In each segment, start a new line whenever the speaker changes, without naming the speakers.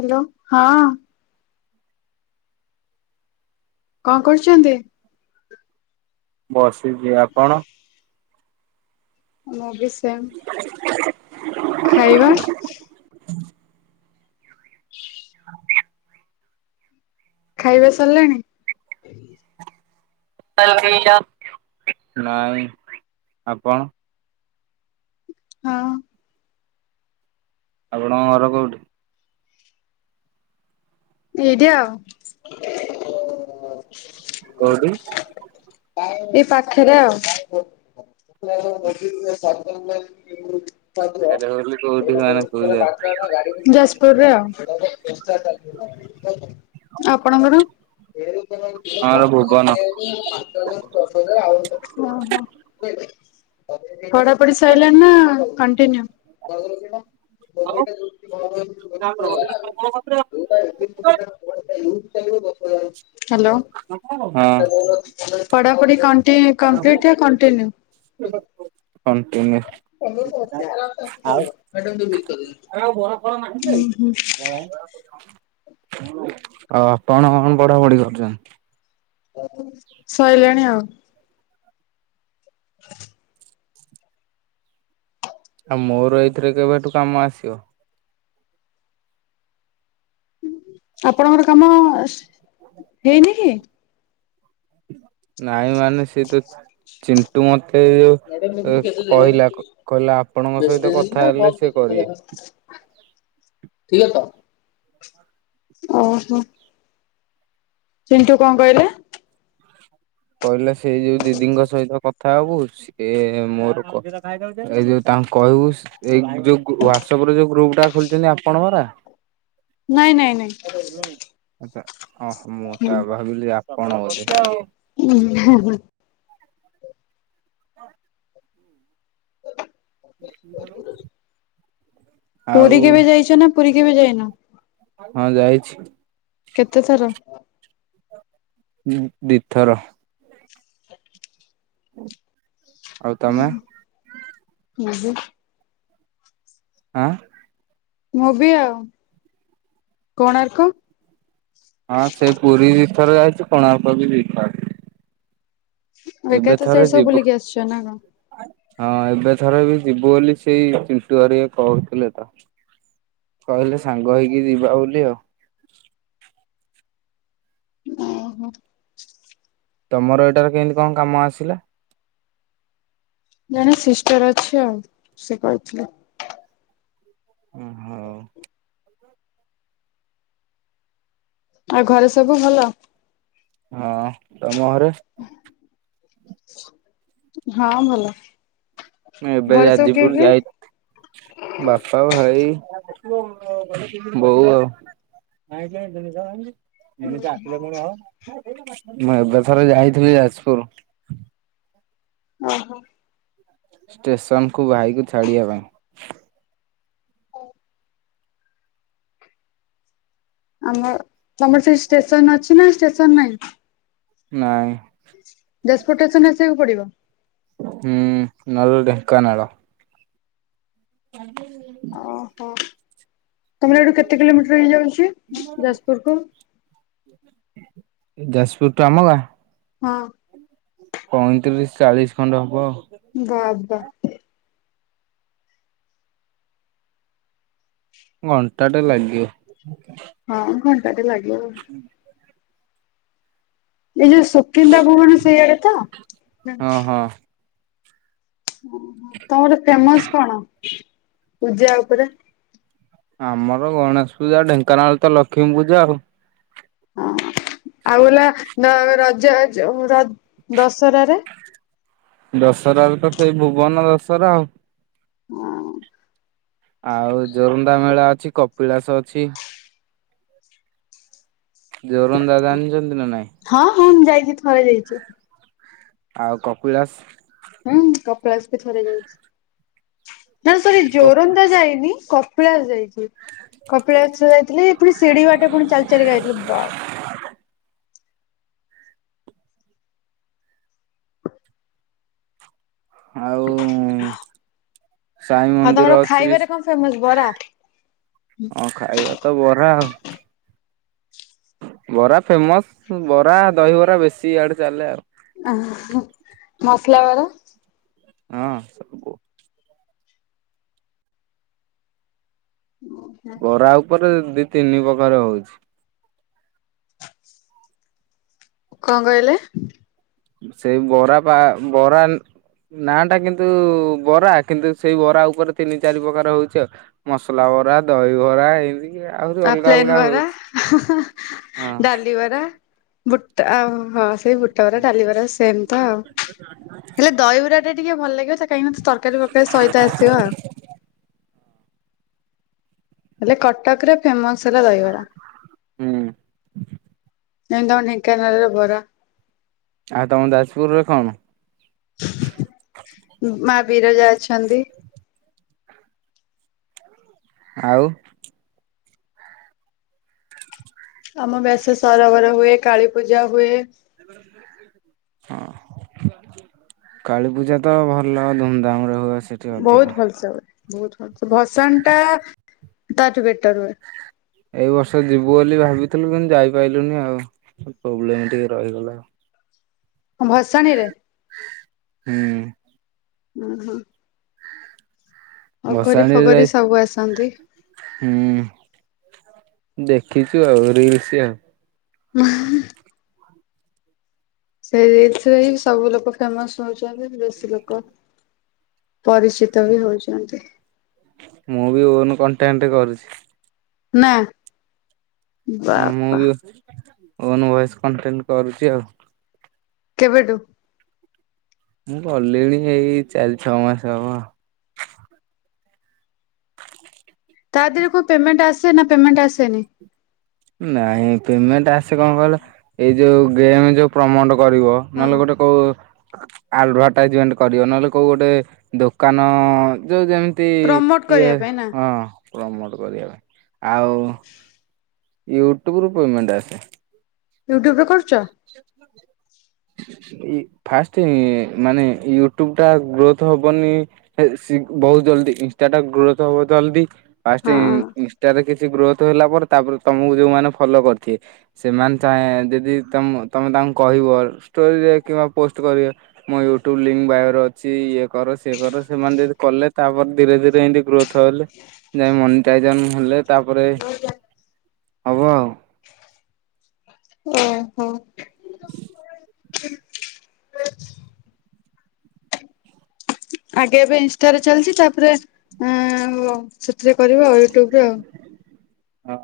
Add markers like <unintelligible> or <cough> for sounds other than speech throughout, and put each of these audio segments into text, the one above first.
Hello ହଁ। କଣ କରୁଚନ୍ତି?
ବସିଛି ଆପଣ
ମୁଁ ବି ସେମ ଖାଇବା ଖାଇବା ସରିଲାଣି
ନାଇଁ ଆପଣ
ହଁ
ଆପଣଙ୍କ ଘର କୋଉଠି
ଏଇଠି ଆଉ
କୋଉଠି?
ଏଇ ପାଖରେ ଆଉ
ଏକାରେ ବୋଲି କୋଉଠି ମାନେ କୋଉ
ଯା ପୁରରେ ଆଉ ଆଉ ଆପଣଙ୍କର
ଆମର ଭୁବନ
ହଁ ହଁ ପଢାପଢି ସରିଲାଣି ନା କଣ୍ଟିନ୍ୟୁ <unintelligible>
<inaudible>
ହ୍ୟାଲୋ
ହଁ
ପଢାପଢି କଣ୍ଟି କମ୍ପ୍ଲିଟ୍ ନା କଣ୍ଟିନ୍ୟୁ
କଣ୍ଟିନ୍ୟୁ
ଉଁ ହୁଁ
ଆଉ ଆପଣ କଣ ପଢାପଢି କରୁଛନ୍ତି
ସଇଲାଣି ଆଉ
ଆଉ ମୋର ଏଇଥିରେ କେବେଠୁ କାମ ଆସିବ
ଆପଣଙ୍କର କାମ ସେ ହେଇନି କି
ନାଇଁ ମାନେ ସେ ତ ଚିଣ୍ଟୁ ମତେ ଯୋଉ କହିଲା କହିଲା ଆପଣଙ୍କ ସହିତ କଥା ହେଲେ ସେ କରିବେ
ଠିକ ଅଛ ଓହୋ ଚିଣ୍ଟୁ କଣ କହିଲେ
କହିଲା ସେଇ ଯୋଉ ଦିଦିଙ୍କ ସହିତ କଥା ହବୁ ସେ ମୋର କ ଏ ଯୋଉ ତାଙ୍କୁ କହିବୁ ଏଇ ଯୋଉ ଗ୍ରୁ ହ୍ୱାଟସଆପ ରେ ଯୋଉ ଗ୍ରୁପ ଟା ଖୋଲିଛନ୍ତି ଆପଣଙ୍କର ରା
ନାଇଁ ନାଇଁ ନାଇଁ
ହୁଁ ଓ ତ ହଁ ମୁଁ ତ ଭାବିଲି ଆପଣ ବୋଧେ
ନାଁ ନାଁ
ହ ସ୍କୁଲ ଆଉ
ପୁରୀ କେବେ ଯାଇଛ ନା ପୁରୀ କେବେ ଯାଇନ
ହଁ ଯାଇଛି
କେତେ ଥର
ଦି ଥର ଆଉ ତମେ
ହୁଁ ମୁଁ ବି
ଆଁ
ମୁଁ ବି ଆଉ କୋଣାର୍କ
ହଁ ସେ ପୁରୀ ଦି ଥର ଯାଇଛୁ। କୋଣାର୍କ ବି ଦି ଥର
ଆଉ ଏକା ତ
ଥରେ
ସିଆଡେ ସବୁ
ଯିବୁ।
ବୁଲିକି ଆସିଛ ନା କଣ?
ହଁ ଏବେ ଥର ବି ଯିବୁ ବୋଲି ସେଇ ଚିଣ୍ଟୁ ହେରିକା କହୁଥିଲେ ତ। କହିଲେ ସାଙ୍ଗ ହେଇକି ଯିବା ବୋଲି ଆଉ।
ଓହୋ।
ତମର ଏଇଟାରେ କେମିତି କଣ କାମ ଆସିଲା?
ଜଣେ ସିଷ୍ଟର ଅଛି ଆଉ ସେ କହିଥିଲେ।
ଓ ହଉ। ହଁ
ଆଉ ଘରେ ସବୁ ଭଲ।
ହଁ ତମ ଘରେ
ହଁ ଭଲ।
ମୁଁ ଏବେ
ଘରେ ସବୁ କିଏ
ଯାଜପୁର
କିଏ?
ଯାଇ ବାପା ଭାଇ ବୋଉ ଆଉ। କାହିଁକି ନା ଜିନିଷ ଏମିତି। ମଣିଷ ଆସିଲେ ପୁଣି ହବ। ମୁଁ ଏବେ ଥରେ ଯାଇଥିଲି ଯାଜପୁର।
ଓହୋ
ଷ୍ଟେସନକୁ ଭାଇକୁ ଛାଡ଼ିବା ପାଇଁ।
ଓ ଆମ ତମର ସେ ଷ୍ଟେସନ୍ ଅଛି ନା ଷ୍ଟେସନ୍ ନାହିଁ।
ନାଇଁ
ଯାଜପୁର ଷ୍ଟେସନ୍ ଆସିବାକୁ ପଡ଼ିବ।
ହୁଁ ନହେଲେ ଢେଙ୍କାନାଳ <unintelligible>
ଓହୋ ତମର ଏଇଠୁ କେତେ କିଲୋମିଟର ହେଇଯାଉଛି ଯାଜପୁରକୁ।
ଯାଜପୁର ତମ ଗାଁ।
ହଁ
ପଇଁତିରିଶି ଚାଳିଶି ଖଣ୍ଡେ ହବ।
ବାବା
ଘଣ୍ଟାଟେ ଲାଗିବ।
ହଁ ଘଣ୍ଟାଟେ ଲାଗିବ।
ହୁଁ
ଏଇ ଯୋଉ ସୁକିନ୍ଦା ଭଉଣୀ ସେଇଆଡ଼େ ତ
ହଁ
ଜାଣିଛି।
ହଁ
ଓହୋ ତମର ଫେମସ୍ କଣ ପୂଜା ଉପରେ?
ଆମର ଗଣେଶ ପୂଜା ଢେଙ୍କାନାଳ ତ ଲକ୍ଷ୍ମୀ ପୂଜା ଆଉ।
ହଁ ଆଉ ହେଲା ର -ରଜ ଜ ର ଦଶହରାରେ
ଦଶହରାରେ ତ ସେଇ ଭୁବନ ଦଶହରା ଆଉ।
ହଁ
ଆଉ ଯୋରନ୍ଦା ମେଳା ଅଛି କପିଳାସ ଅଛି। ଯୋରନ୍ଦା ଜାଣିଚନ୍ତି ନା ନାଇଁ।
ହଁ ହଁ ମୁଁ ଯାଇଛି ଥରେ ଯାଇଛି
ଆଉ କପିଳାସ।
ହୁଁ କପିଳାସ ବି ଥରେ ଯାଇଛି। ନାଁ ସରି
କପି
ଯୋରନ୍ଦା ଯାଇନି। କ କପିଳାସ ଯାଇଛି। କପିଳାସ ଯାଇଥିଲି ପୁଣି ଶିଢି ବାଟେ ପୁଣି ଚାଲି ଚାଲିକା ଯାଇଥିଲି। ବା
ଆଉ ସାଇ
ଆଉ ତମର
ମନ୍ଦିର ଅଛି ବି।
ଖାଇବାରେ କଣ ଫେମସ ବରା
ହଁ ଖାଇବା ତ ବରା ଆଉ। ବରା ଫେମସ ବରା, ଦହିବରା ବେଶୀ ଇଆଡେ ଚାଲେ ଆଉ।
ଆ ହଁ ମସଲା ବରା।
ହଁ ସବୁ।
ମୁଁ ଖା
ବରା ଉପରେ ଦି, ତିନି ପ୍ରକାର ହଉଛି।
କଣ କହିଲେ?
ସେଇ ବରା ପା ବରା। ନା ଟା କିନ୍ତୁ ବରା କିନ୍ତୁ ସେଇ ବରା ଉପରେ ତିନି, ଚାରି ପ୍ରକାର ହଉଛି। ମସଲା ବରା, ଦହି ବରା ଏମିତି। ଆହୁରି
ଆଉ
ଅଲଗା
ପ୍ଲେନ୍
ଅଲଗା
ବରା
ହଉଛି
ହାଁ
ହଁ
ହାଁ ଡାଲି ବରା, ବୁଟ ଆଉ ହ <unintelligible> ବୁଟବରା, ଡାଲିବରା ସେମ ତ ଆଉ ହେଲେ ଦହିବରା ଟା ଟିକେ ଭଲ ଲାଗିବ ତା କାହିଁକି ନା ତରକାରୀ ଫରକାରୀ ସହିତ ଆସିବ ଆଉ।
ହ।
ହେଲେ କଟକରେ ଫେମସ ହେଲା ଦହିବରା।
ହୁଁ।
ଯେମିତି ତମ ଢେଙ୍କାନଳରେ ବରା।
ଆଉ ତମ ଯାଜପୁରରେ କଣ?
ଉଁ ମା ବିରଜା ଅଛନ୍ତି।
ଆଉ।
ଆମର <unintelligible> ସରୋବର ହୁଏ। କାଳୀ ପୂଜା ହୁଏ।
ହଁ। କାଳୀ ପୂଜା ତ ଭଲ ଧୁମଧାମ ରେ ହୁଏ ସେ
ବହୁତ ଭଲସେ ହୁଏ ବହୁତ ଭଲସେ ଭସାଣୀ ଟା ତାଠୁ ବେଟର ହୁଏ।
ଏଇ ବର୍ଷ ଯିବୁ ବୋଲି ଭାବିଥିଲୁ କିନ୍ତୁ ଯାଇପାଇଲୁନି ଆଉ। ପ୍ରୋବ୍ଲେମ ଟିକେ ରହିଗଲା।
କଁ ଭସାଣୀ ରେ।
ହୁଁ।
ଉଁ ହୁଁ।
ଭସାଣିରେ
ଫଗରି
ଯାଇ
ସବୁ ଆସନ୍ତି।
ହୁଁ ଦେଖିଛୁ ଆଉ ରିଲସ ଆଉ।
<unintelligible> ସେଇଥିରେ ସବୁ ଲୋକ ଫେମସ ହଉଛନ୍ତି। ବେଶୀ ଲୋକ ପରିଚି ତ ବି ହଉଛନ୍ତି।
ମୁଁ ବି ଓନ କଣ୍ଟେଣ୍ଟ କରୁଛି।
ନା।
ହଁ ମୁଁ
ବାବା
ବି ଓନ ଭଏସ କଣ୍ଟେଣ୍ଟ କରୁଛି ଆଉ।
କେବେଠୁ?
ମୁଁ କଲିଣି ଏଇ ଚାରି, ଛଅ ମାସ ହବ।
ତା ଦେହରେ କ ପେମେଣ୍ଟ ଆସେ ନା ପେମେଣ୍ଟ ଆସେନି?
ନାଇଁ ପେମେଣ୍ଟ ଆସେ କଣ କହିଲ ଏଇ ଯୋଉ ଗେମ ଯୋଉ ପ୍ରମୋଟ କରିବ।
ହଁ।
ନହେଲେ ଗୋଟେ କୋଉ। ଆଡଭାଟାଇଜମେଣ୍ଟ କରିବ ନହେଲେ କୋଉ ଗୋଟେ ଦୋକାନ ଯୋଉ ଯେମ ତି
ପ୍ରମୋଟ
ଇଏ
କରିବା ପାଇଁ ନା
ହଁ ପ୍ରମୋଟ କରିବା ପାଇଁ ଆଉ।
<inaudible>
ୟୁ ଟ୍ୟୁବରୁ ପେମେଣ୍ଟ ଆସେ।
ୟୁ ଟ୍ୟୁବ ରେ କରୁଚ।
<unintelligible> ଇ ଫାଷ୍ଟେ ମାନେ ୟୁଟ୍ୟୁବ ଟା ଗ୍ରୋଥ ହବନି। <unintelligible> ବହୁତ ଜଲଦି ଇନ୍ସାଟା ଗ୍ରୋଥ ହବ ଜଲଦି ଫାଷ୍ଟ ଇ
ହଁ।
ଟାରେ କିଛି ଗ୍ରୋଥ ହେଲା ପରେ ତାପରେ ତମକୁ ଯୋଉମାନେ ଫଲୋ କରିଥିଏ ସେମାନେ ଚା ଯଦି ତମ ତମେ ତାଙ୍କୁ କହିବ ଷ୍ଟୋରିରେ କିମ୍ବା ପୋଷ୍ଟ କରିବ ମୋ ୟୁଟ୍ୟୁବ ଲିଙ୍କ ବାୟୋରେ ଅଛି ଇଏ କର ସିଏ କର ସେମାନେ ଯଦି କଲେ ତାପରେ ଧୀରେ ଧୀରେ ଏମତି ଗ୍ରୋଥ ଥ ହେଲେ ଯାଇ ମନିଟାଇଜନ ହେଲେ ତାପରେ ହବ ଆଉ।
ଓହୋଃ ହଁ। ଆଗେ ଏବେ ଇନଷ୍ଟାରେ ଚାଲିଚି ଉଁ ଉ ତାପରେ ଆଃ ସେଥିରେ କରିବ ଆ ୟୁଟ୍ୟୁବରୁ ଆଉ।
ହଁ।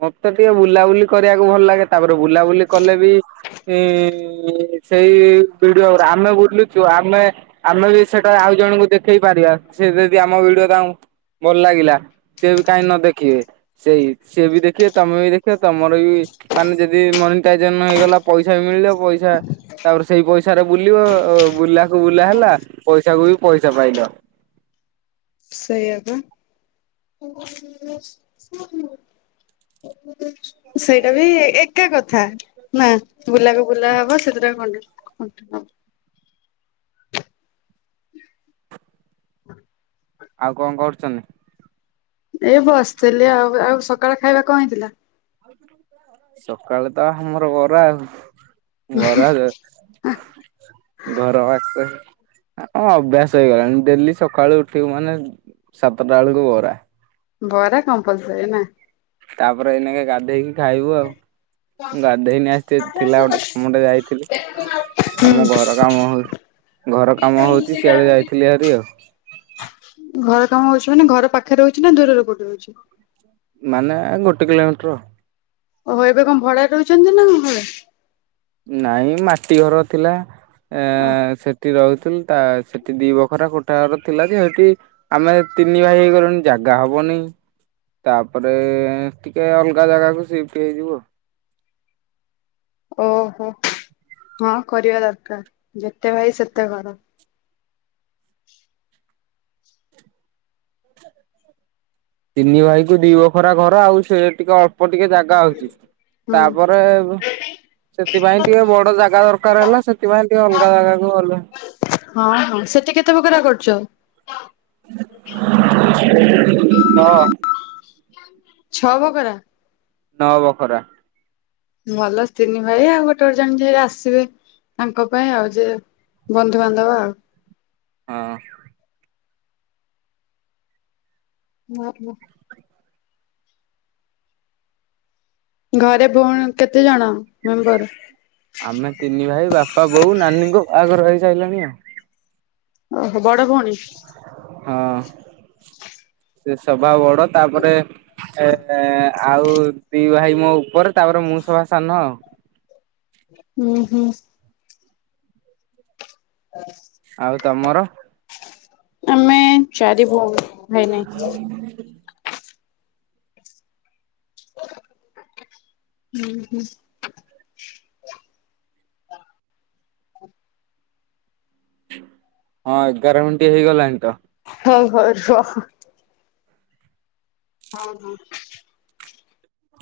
ମତେ ଟିକେ ବୁଲାବୁଲି କରିଆକୁ ଭଲ ଲାଗେ ତାପରେ ବୁଲାବୁଲି କଲେ ବି ଉଁ ଉଁ ଉଁ ସେଇ ବିଡିଓ ଉରା ଆମେ ବୁଲୁଛୁ ଆମେ ଆମେ ବି ସେଟା ଆଉ ଜଣଙ୍କୁ ଦେଖେଇ ପାରିବା ସେ ଯଦି ଆମ ଭିଡିଓ ତାଙ୍କୁ ଭଲ ଲାଗିଲା ସିଏ ବି କାଇଁ ନ ଦେଖିବେ ସେଇ ସିଏ ବି ଦେଖିଏ ତମେ ବି ଦେଖିବ ତମର ବି ମାନେ ଯଦି ମନିଟାଇଜନ ହେଇଗଲା ପଇସା ବି ମିଳିଲା ପଇସା ତାପରେ ସେଇ ପଇସାରେ ବୁଲିବ ବୁଲାକୁ ବୁଲା ହେଲା ପଇସାକୁ ବି ପଇସା ପାଇଲ।
ସେଇଆ ବା। <unintelligible> ଏମିତି ସେଇଟା ବି ଏକା କଥା ନା ବୁଲା କ ବୁଲା ହବ ସେଇଥିରେ <unintelligible> <unintelligible> ହଁ।
ଆଉ କଣ କରୁଚନ୍ତି?
ଏଇ ବସିଥିଲି ଆଉ ଆଉ ସକାଳେ ଖାଇବା କଣ ହେଇଥିଲା?
ସକାଳେ ତ ହାମର ବରା ଆଉ ବରା ଚ
ଆ
ଘର ଆସ। ଆ ଅଭ୍ୟାସ ହେଇଗଲାଣି ଡେଲି ସକାଳୁ ଉଠୁଉ ମାନେ ସାତଟା ଏଳକୁ ବରା।
ବରା କମ୍ପଲସରୀ ନା।
ତାପରେ ଏନାକେ ଗାଧୋଇକି ଖାଇବୁ ଆଉ ଗାଧେଇନି ଆଜି ଟିକେ ଥିଲା ଗୋଟେ କାମଟେ ଯାଇଥିଲି। ଆମ ଘର କାମ ହଉ ଘର କାମ ହଉଚି ସିଆଡେ ଯାଇଥିଲି ହେରି ଆଉ।
ଘର କାମ ହଉଚି ମାନେ ଘର ପାଖରେ ହଉଚି ନା ଦୂରରେ କୋଉଠି ହଉଚି।
ମାନେ ଗୋଟେ କିଲୋମିଟର।
ଓହୋ ଏବେ କଣ ଭଡା ରହୁଚନ୍ତି ନା ଘରେ
ନାଇଁ ମାଟି ଘର ଥିଲା ଏଁ ଏଁ ସେଠି ରହୁଥୁଲ ତା ସେଠି ଦି ବଖରା କୋଠାଘର ଥିଲା ଯେ ସେଠି ଆମେ ତିନି ଭାଇ ହେଇ ଗଲୁଣି ଜାଗା ହବନି। ତାପରେ ଟିକେ ଅଲଗା ଜାଗାକୁ ସିଫ୍ଟ ହେଇଯିବୁ ଆଉ।
ଓହୋ ହଁ କରିବା ଦରକାର ଯେତେ ଭାଇ ସେତେ ଘର।
ତିନି ଭାଇ କୁ ଦି ବଖରା ଘର ଆଉ ସେ ଟିକେ ଅଳ୍ପ ଟିକେ ଜା ଗା ହଉଚି
ହୁଁ
ତାପରେ ସେଥିପାଇଁ ଟିକେ ବଡ ଜାଗା ଦରକାର ହେଲା ସେଥିପାଇଁ ଟିକେ ଅଲଗା ଜାଗାକୁ ଗଲୁ।
ହଁ ହଁ ସେଠି କେତେ ବଖରା କରୁଚ?
ହଁ।
ଛଅ ବଖରା।
ନଅ ବଖରା।
ଭଲ ତିନି ଭାଇ ଆଉ ଗୋଟେ ଗୋଟେ ଜଣ ଯିଏ ଆସିବେ ତାଙ୍କ ପାଇଁ ଆଉ ଯେ ବନ୍ଧୁବାନ୍ଧବ ଆଉ
ହଁ।
ହ। ଘରେ ଭଉଣୀ କେତେ ଜଣ ମେମ୍ବର
ଆମେ ତିନି ଭାଇ ବାପା ବୋଉ ନାନୀଙ୍କ ବାହାଘର ହେଇସାରିଲାଣି ଆଉ
ଓହୋ ବଡ ଭଉଣୀ
ହଁ ସେ ସଭା ବଡ ତାପରେ ଏ ଆଉ ଦି ଭାଇ ମୋ ଉପରେ ତାପରେ ମୁଁ ସଭା ସାନ
ହୁଁ ହୁଁ। ହ।
ଆଉ ତମର।
ଆମେ ଚାରି ଭଉଣୀ ଭାଇ ନାଇଁ।
ହ।
ହୁଁ ହୁଁ।
ହଁ ଏଗାର ମିନିଟ ହେଇଗଲାଣି ତ।
ହଉ ହଉ ରୁହ। ହଁ ହଁ।